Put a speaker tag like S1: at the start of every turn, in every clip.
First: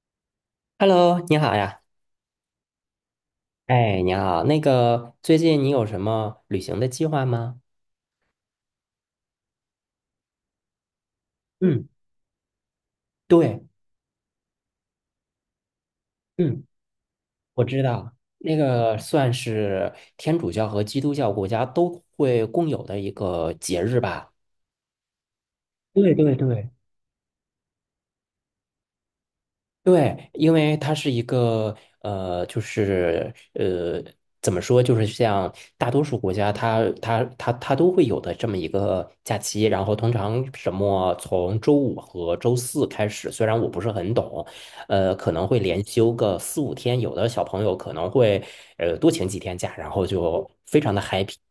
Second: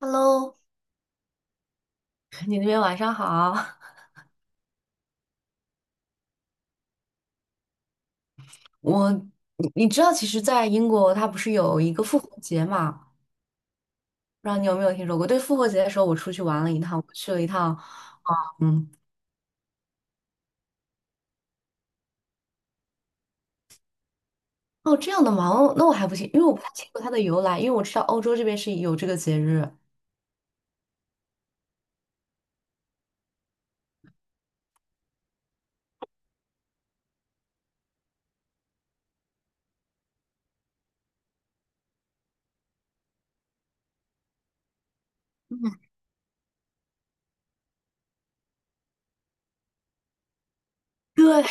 S1: Hello，
S2: Hello，你好呀。
S1: 你那边晚上好。
S2: 哎，你好，那个最近你有什么旅行的计划吗？
S1: 你知道，其实，在英国，它不是有
S2: 嗯，
S1: 一个复活节嘛？
S2: 对，
S1: 不知道你有没有听说过？对，复活节的时候，我出去玩
S2: 嗯，
S1: 了一趟，我去了一
S2: 我
S1: 趟。
S2: 知道，那
S1: 嗯。
S2: 个算是天主教和基督教国家都会共有的一个节日吧。
S1: 哦，这样的吗？哦，那我还
S2: 对
S1: 不清，
S2: 对
S1: 因为我不太
S2: 对。
S1: 清楚它的由来，因为我知道欧洲这边是有这个节日。
S2: 对，因为它是一个就是怎么说，就是像大多数国家它都会有的这么一个假期。然后通常什么从周五和周四开始，虽然我不是很懂，可能会连休个四五天。有的小朋友可能会多请几天假，然后就非常的 happy。
S1: 对，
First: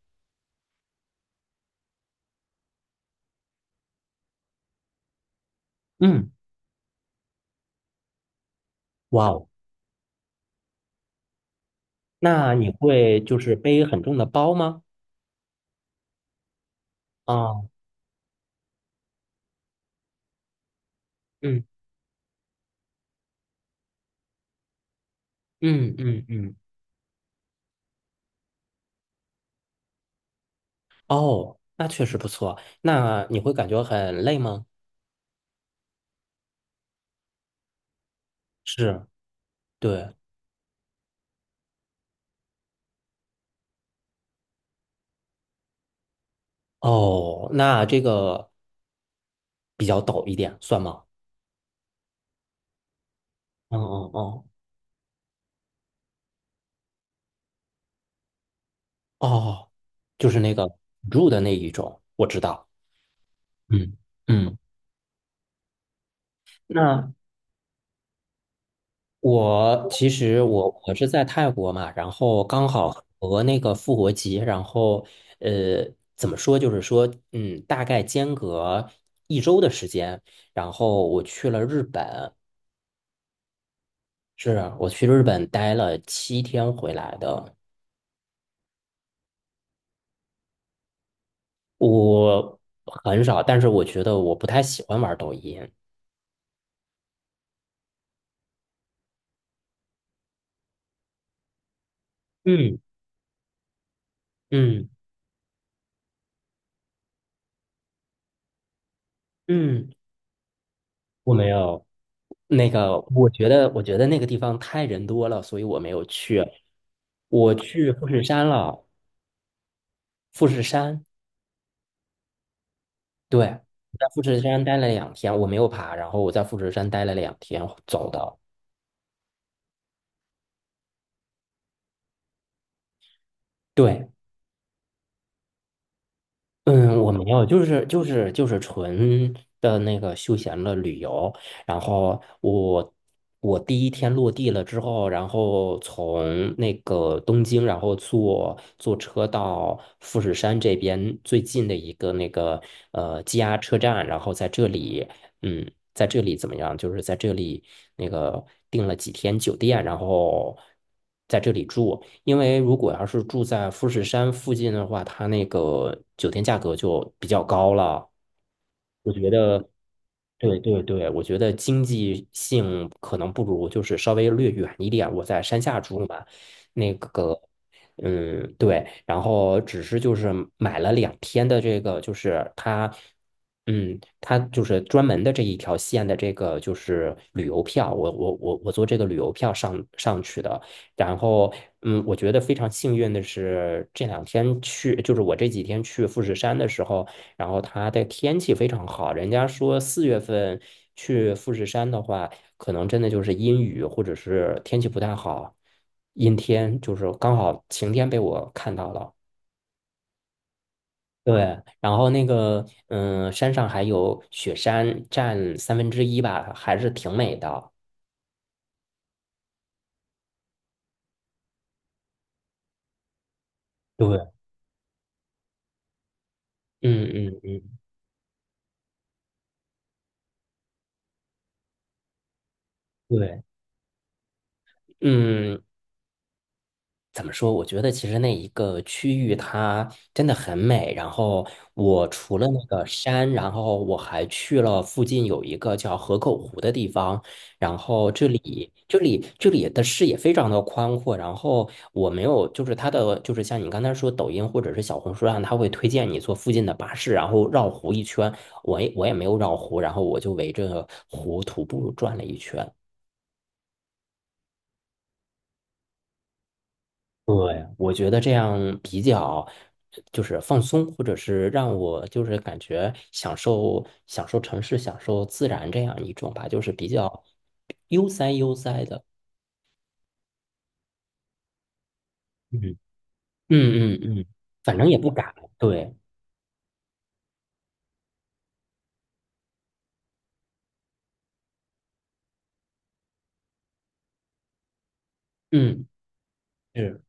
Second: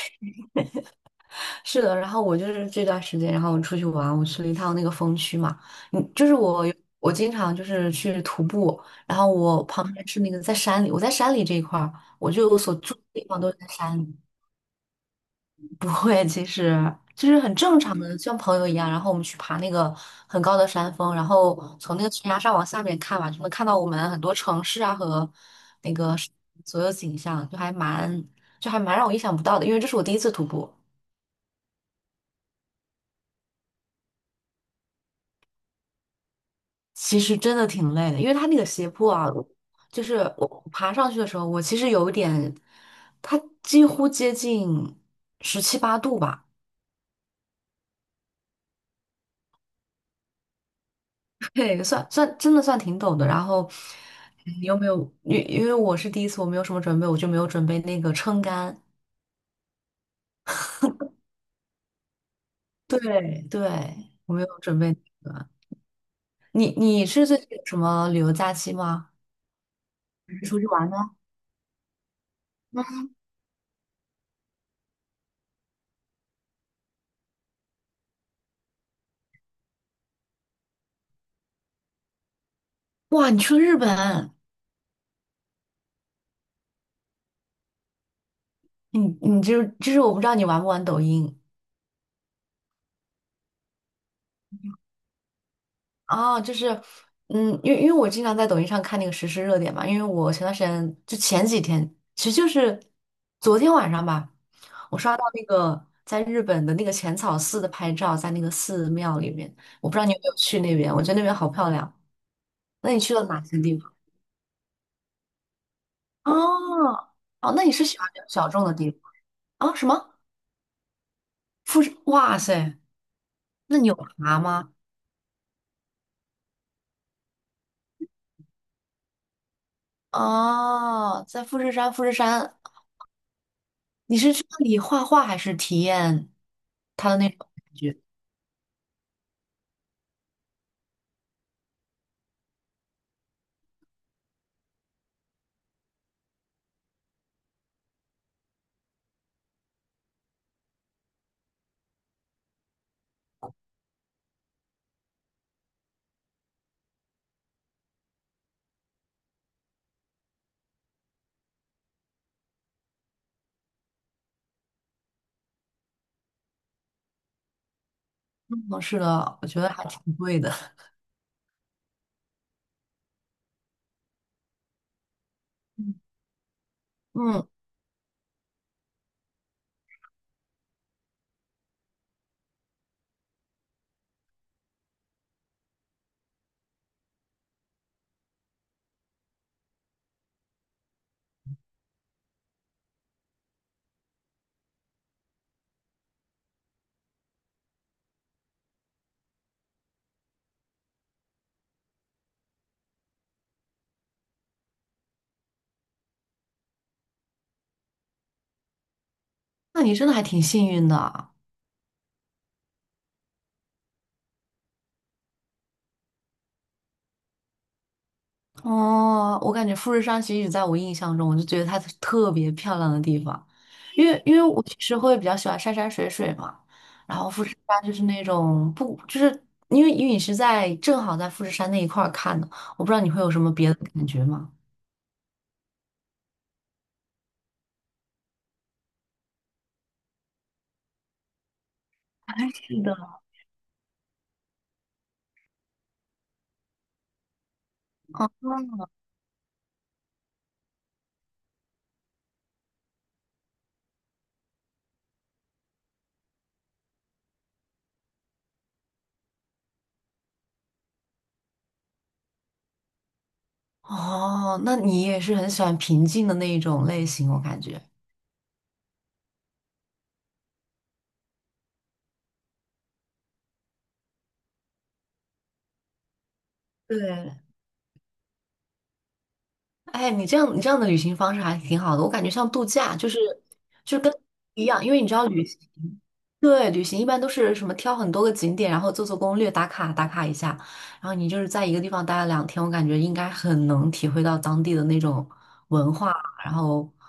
S1: 是的。然后我就是这段时间，然后我出去玩，我去了一趟那个风区嘛。嗯，就
S2: 嗯，
S1: 是我经常就是去徒步，然后
S2: 哇哦，
S1: 我旁边是那个在山里，我在山里这一块儿，我
S2: 那
S1: 就
S2: 你
S1: 所住的
S2: 会
S1: 地
S2: 就
S1: 方都
S2: 是
S1: 是在
S2: 背
S1: 山
S2: 很重
S1: 里。
S2: 的包吗？
S1: 不会，其实就是很
S2: 啊，
S1: 正常的，像朋友一样。然后我们去爬那个很高的山峰，然后
S2: 嗯
S1: 从那个悬崖上往下面看嘛，就能看到我们很多城市啊和那
S2: 嗯
S1: 个
S2: 嗯
S1: 是
S2: 嗯。
S1: 所有景象，就还蛮让我意想不到的。因为这是我第一次徒步，
S2: 哦，那确实不错。那你会感觉很累吗？
S1: 其实真的挺累的，因为它那个斜
S2: 是，
S1: 坡啊，就
S2: 对。
S1: 是我爬上去的时候，我其实有一点，它几乎接近十七八度吧。
S2: 哦，那这个比较陡一点，算吗？
S1: 对，算真的算挺陡的。然后
S2: 嗯嗯嗯，
S1: 你有没有？因为我是第一次，我没有什么准备，我就没有准备那个撑杆。
S2: 哦，就是那个辅助的那一种，我知道。
S1: 对对，
S2: 嗯
S1: 我没
S2: 嗯，
S1: 有准备那个。你
S2: 那
S1: 是最近有什么旅游假期吗？
S2: 我其
S1: 还
S2: 实
S1: 是出去
S2: 我
S1: 玩
S2: 我
S1: 呢？
S2: 是在泰国嘛，然后刚好和那个复活节，然后呃，怎么说，就是说，大概间隔一周的时间，然后我去了日本。
S1: 哇，你去了日本。
S2: 是啊，我去日本待了7天回来的，
S1: 你就是我不知道你玩不玩抖音。
S2: 我很少，但是我觉得我不太喜欢玩抖音。
S1: 啊，就是，因为我经常在抖音上看那个实时热点嘛，因为我前段时间就前几天，其实就
S2: 嗯
S1: 是昨天晚上吧，
S2: 嗯
S1: 我刷到那个在日本的那个浅草寺的拍照，在那个寺庙里面，我
S2: 嗯，
S1: 不知道你有没有去那边，我觉得那边
S2: 我没
S1: 好漂
S2: 有。
S1: 亮。
S2: 那
S1: 那
S2: 个，
S1: 你去了
S2: 我
S1: 哪
S2: 觉
S1: 些
S2: 得，
S1: 地
S2: 我
S1: 方？
S2: 觉得那个地方太人多了，所以我没有
S1: 哦。
S2: 去。
S1: 哦，
S2: 我
S1: 那你是
S2: 去
S1: 喜欢
S2: 富
S1: 比
S2: 士
S1: 较
S2: 山
S1: 小众的
S2: 了，
S1: 地方啊？什么
S2: 富士山，
S1: 富士？哇塞，
S2: 对，
S1: 那你有
S2: 在富
S1: 爬
S2: 士山
S1: 吗？
S2: 待了两天，我没有爬，然后我在富士山待了两天走的，
S1: 哦，在富士山
S2: 对，
S1: 你是去那里画画还是体验
S2: 嗯，
S1: 他
S2: 我
S1: 的
S2: 没
S1: 那种
S2: 有，就
S1: 感
S2: 是
S1: 觉？
S2: 就是就是纯的那个休闲的旅游。然后我第一天落地了之后，然后从那个东京，然后坐车到富士山这边最近的一个那个JR 车站，然后在这里在这里怎么样？就是在这里那个订了几天酒店，然后在这里住。因为如果要是住在富士山附近的话，它那个酒店价格就比较高了。
S1: 嗯，是
S2: 我觉
S1: 的，我
S2: 得，
S1: 觉得还挺贵的。
S2: 对对对，我觉得经济性可能不如，就是稍微略远一点。我在山 下
S1: 嗯，
S2: 住嘛，那个，
S1: 嗯
S2: 对，然后只是就是买了两天的这个，就是它，它就是专门的这一条线的这个就是旅游票，我坐这个旅游票上去的。然后，我觉得非常幸运的是，这两天去，就是我这几天去富士山的时候。然后它的天气非常好，人家说4月份去富士山的话，可能真的就是阴雨或者是天气不太好，阴天就是刚好晴天被我看到了。
S1: 那你真的还挺幸运的啊。
S2: 对，然后那个山上还有雪山，占三分之一吧，还是挺美的。
S1: 哦，我感觉富士山其实在我印象中，我就觉得它是特别漂亮的地方，因为
S2: 对，
S1: 因为我其实会比较喜欢山山水水嘛。
S2: 嗯
S1: 然后
S2: 嗯
S1: 富士
S2: 嗯，
S1: 山就是那种不，就是因为你是在正好在富士山那一块儿看的，我不知道你会有什
S2: 对，
S1: 么别的感觉吗？
S2: 嗯，怎么说？我觉得其实那一个区域它真的很美。然后我
S1: 啊，
S2: 除了那
S1: 是
S2: 个
S1: 的。
S2: 山，然后我还去了附近有一个叫河口湖的地方。然后这里的视野非常的宽阔。然后我没有，就是它的就是像你刚才说抖音或者是小红书上，它会推荐你坐附近的巴士，然后绕湖一圈。我也没有绕湖，然后我就围着湖徒步转了一圈。
S1: 哦，那你也是很喜欢平静的那一种类型，我感
S2: 对，
S1: 觉。
S2: 我觉得这样比较就是放松，或者是让我就是感觉享受享受城市、享受自然这样一种吧，就是比较
S1: 对，
S2: 悠哉悠哉的。
S1: 哎，你这样的旅行方式还挺好的，我感觉像度
S2: 嗯
S1: 假，就是
S2: 嗯
S1: 就是跟
S2: 嗯嗯，
S1: 一
S2: 反
S1: 样，
S2: 正
S1: 因
S2: 也
S1: 为你
S2: 不
S1: 知道
S2: 赶。
S1: 旅行，
S2: 对，
S1: 对，旅行一般都是什么挑很多个景点，然后做做攻略，打卡打卡一下，然后你就是在一个地方待了2天，我感觉应该很能体会到当地的那种
S2: 嗯
S1: 文化，然后
S2: 是，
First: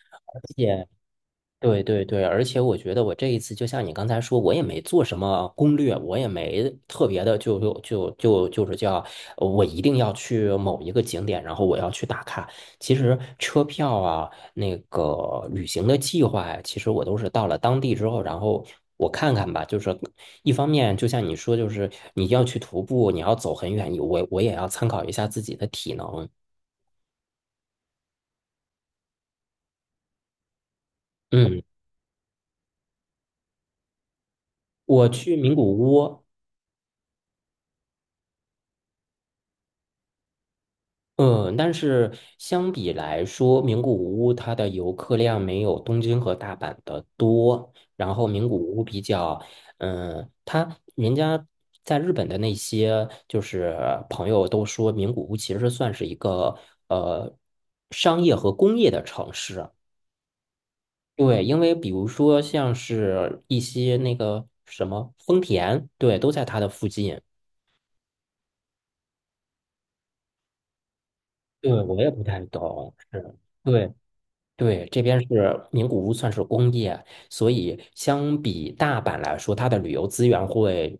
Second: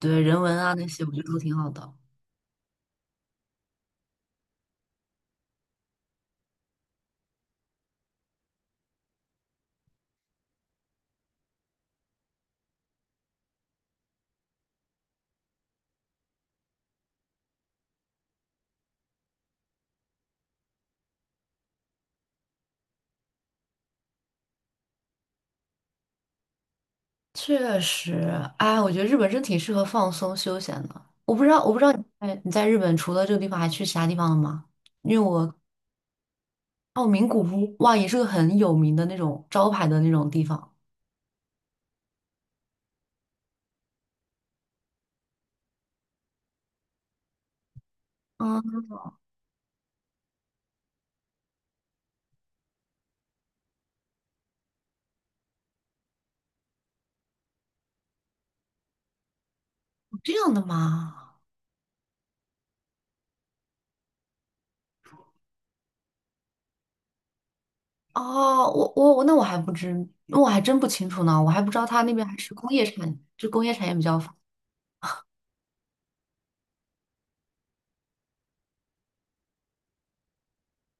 S1: 对人
S2: 而
S1: 文啊那
S2: 且。
S1: 些，我觉得都挺好
S2: 对
S1: 的。
S2: 对对，而且我觉得我这一次就像你刚才说，我也没做什么攻略，我也没特别的就是叫我一定要去某一个景点，然后我要去打卡。其实车票啊，那个旅行的计划呀，其实我都是到了当地之后，然后我看看吧。就是一方面，就像你说，就是你要去徒步，你要走很远，我也要参考一下自己的体能。
S1: 确实，哎，我觉得日本真挺适合放松休闲的。我不知
S2: 嗯，
S1: 道，我不知道你在日本除了这个地方还去其他地方了吗？
S2: 我
S1: 因为
S2: 去
S1: 我
S2: 名古屋。
S1: 哦，名古屋哇，也是个很有名的那种招牌的那种地方。
S2: 嗯，但是相比来说，名古屋它的游客量没有东京和大阪的多。然后名古屋
S1: 嗯，
S2: 比较，它人家在日本的那些就是朋友都说，名古屋其实算是一个呃商业和工业的城市。
S1: 这样的吗？
S2: 对，因为比如说像是一些那个什么丰田，对，都在它的附近。
S1: 哦，我我我那我还不知，那我还真不清楚呢，我还不
S2: 对，
S1: 知道
S2: 我
S1: 他
S2: 也
S1: 那
S2: 不
S1: 边还
S2: 太
S1: 是工业
S2: 懂，
S1: 产，
S2: 是。
S1: 就工业产
S2: 对。
S1: 业比较发
S2: 对，这边是名古屋，算是工业，所以相比大阪来说，它的旅游资源会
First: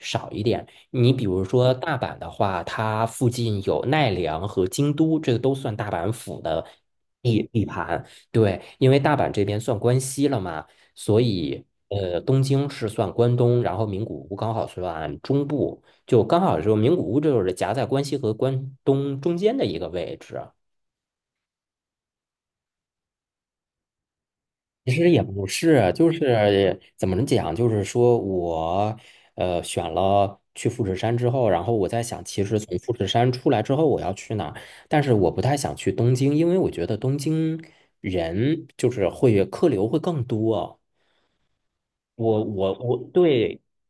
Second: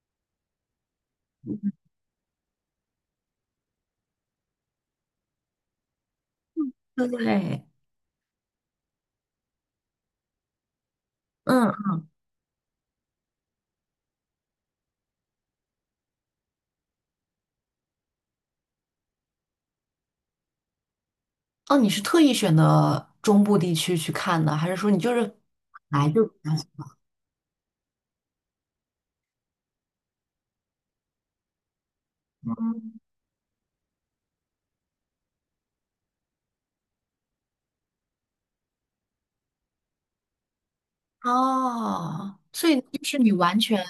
S2: 少一点。你比如说大阪的话，它附近有奈良和京都，这个都算大阪府的
S1: 达。
S2: 地
S1: 对。
S2: 地盘。对，因为大阪这边算关西了嘛，所以
S1: 嗯。
S2: 东京是算关东，然后名古屋刚好算中部，就刚好就名古屋就是夹在关西和关东中间的一个位置。
S1: 哦，你是特意选的中部地区去看的，还是说
S2: 其
S1: 你
S2: 实
S1: 就
S2: 也
S1: 是
S2: 不是，
S1: 来
S2: 就
S1: 就？
S2: 是怎么讲，就是说我选了去富士山之后，然后我在想，其实从富
S1: 嗯
S2: 士山出来之后我要去哪儿？但是我不太想去东京，因为我觉得东京人就是会客流会更多。
S1: 哦，
S2: 我
S1: 所
S2: 我
S1: 以就
S2: 我
S1: 是你完
S2: 对
S1: 全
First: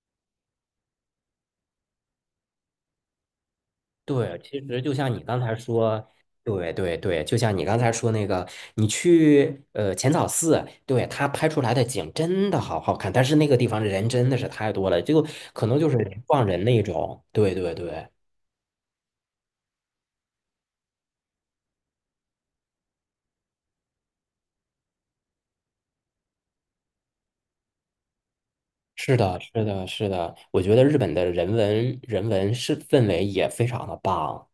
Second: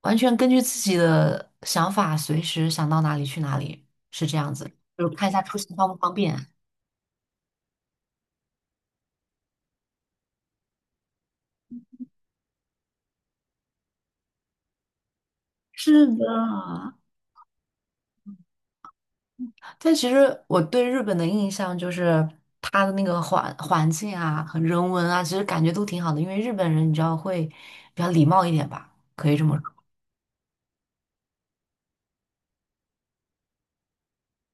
S1: 完全根据自己的想法，随时想到哪里去哪里，是这
S2: 对，
S1: 样
S2: 其
S1: 子，
S2: 实就
S1: 就
S2: 像
S1: 是
S2: 你
S1: 看一
S2: 刚
S1: 下
S2: 才
S1: 出行方不
S2: 说，
S1: 方便。
S2: 对对对，就像你刚才说那个，你去浅草寺，对，他拍出来的景真的好好看，但是那个地方人真的是太多了，就可能就是
S1: 是
S2: 人撞人那
S1: 的，
S2: 种。对对对，
S1: 但其实我对日本的印象就是它的那个环境啊和人文啊，其实感觉都挺好的，因为日本人你知道会比较礼貌一点吧，
S2: 是
S1: 可以
S2: 的，
S1: 这么
S2: 是
S1: 说。
S2: 的，是的，我觉得日本的人文是氛围也非常的棒。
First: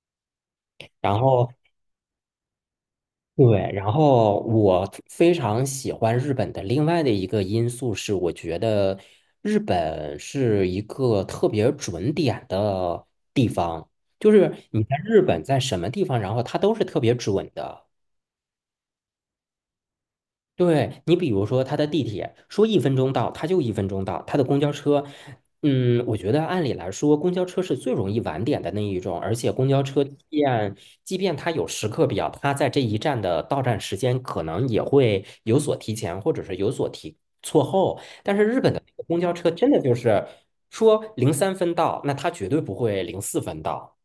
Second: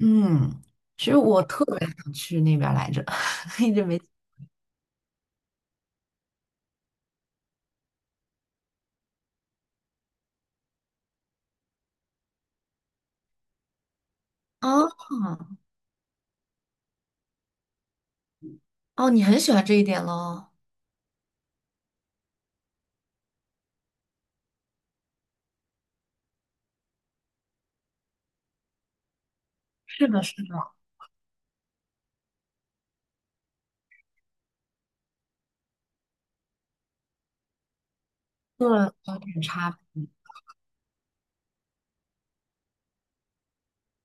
S1: 嗯，其实
S2: 然
S1: 我
S2: 后
S1: 特别想去那边儿来着，
S2: 对，
S1: 一直
S2: 然
S1: 没。
S2: 后我非常喜欢日本的另外的一个因素是，我觉得日本是一个特别准点的地方，就是
S1: 哦
S2: 你在日本在什么地方，然后它都是特别准的。
S1: 哦，你很喜欢这一点喽？
S2: 对你，比如说他的地铁说一分钟到，他就一分钟到；他的公交车，我觉得按理来说，公交车是最容易晚点的那一种，而且公交车
S1: 是
S2: 即
S1: 的，是
S2: 便
S1: 的。
S2: 即便它有时刻表，它在这一站的到站时间可能也会有所提前，或者是有所提错后。但是日
S1: 对，
S2: 本的那个
S1: 有
S2: 公交
S1: 点
S2: 车
S1: 差
S2: 真的就
S1: 别。
S2: 是说零三分到，那它绝对不会零四分到。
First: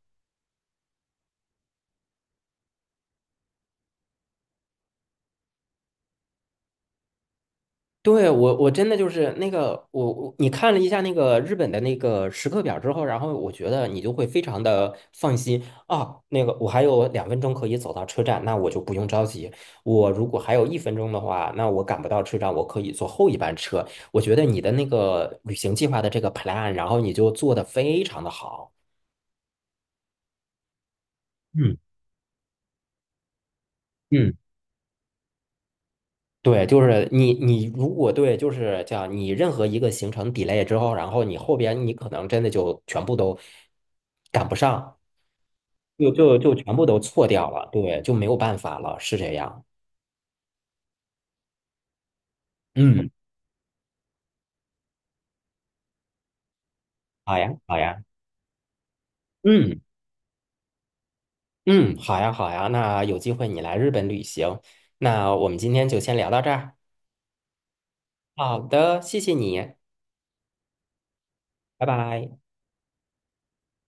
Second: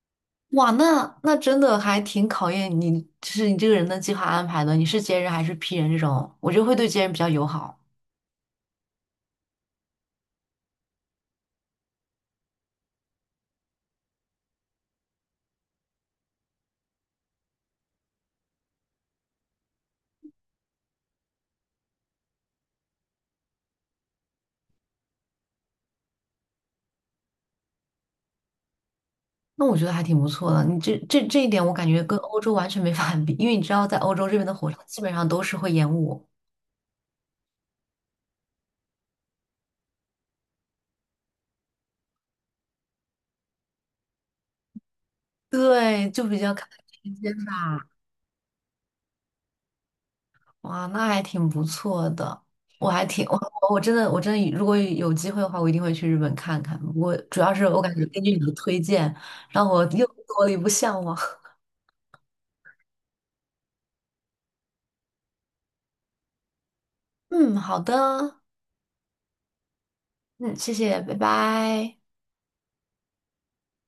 S1: 哇，那真的还挺考验你，就是你这个人的计划安排的。你是 J 人还是 P 人这种？我觉得会对 J 人比较友好。
S2: 对，我真的就是那个你看了一下那个日本的那个时刻表之后，然后我觉得你就会非常的放心啊。那个我还有2分钟可以走到车站，那我就不用着急。我如果还有一分钟的话，那我赶不到车站，我可以坐后一班车。我觉得你的那个旅行计划的这个 plan，然后你就做的非常的好。
S1: 那我觉得还挺不错的。你这一点，我
S2: 嗯
S1: 感觉跟欧洲完全没法比，因为你知道，在欧洲这
S2: 嗯。
S1: 边的火车基本上都是会延误，
S2: 对，就是你如果对，就是叫你任何一个行程 delay 之后，然后你后边你可能真的就全部都赶不上，
S1: 对，
S2: 就
S1: 就
S2: 就
S1: 比较
S2: 就
S1: 看
S2: 全部都
S1: 时
S2: 错
S1: 间
S2: 掉了，
S1: 吧。
S2: 对，就没有办法了，是这样。
S1: 哇，那还挺不错的。我还
S2: 嗯，
S1: 挺我我真的我真的如果有机会的话，我一定会去日本看看。不过
S2: 好
S1: 主要
S2: 呀，
S1: 是
S2: 好
S1: 我感
S2: 呀，
S1: 觉根据你的推荐，让
S2: 嗯
S1: 我又多了一步向往。
S2: 嗯，好呀，好呀，那有机会你来日本旅行，那我们今天就先聊到这儿。
S1: 嗯，好的。
S2: 好的，谢谢你，
S1: 嗯，谢谢，拜
S2: 拜
S1: 拜。
S2: 拜。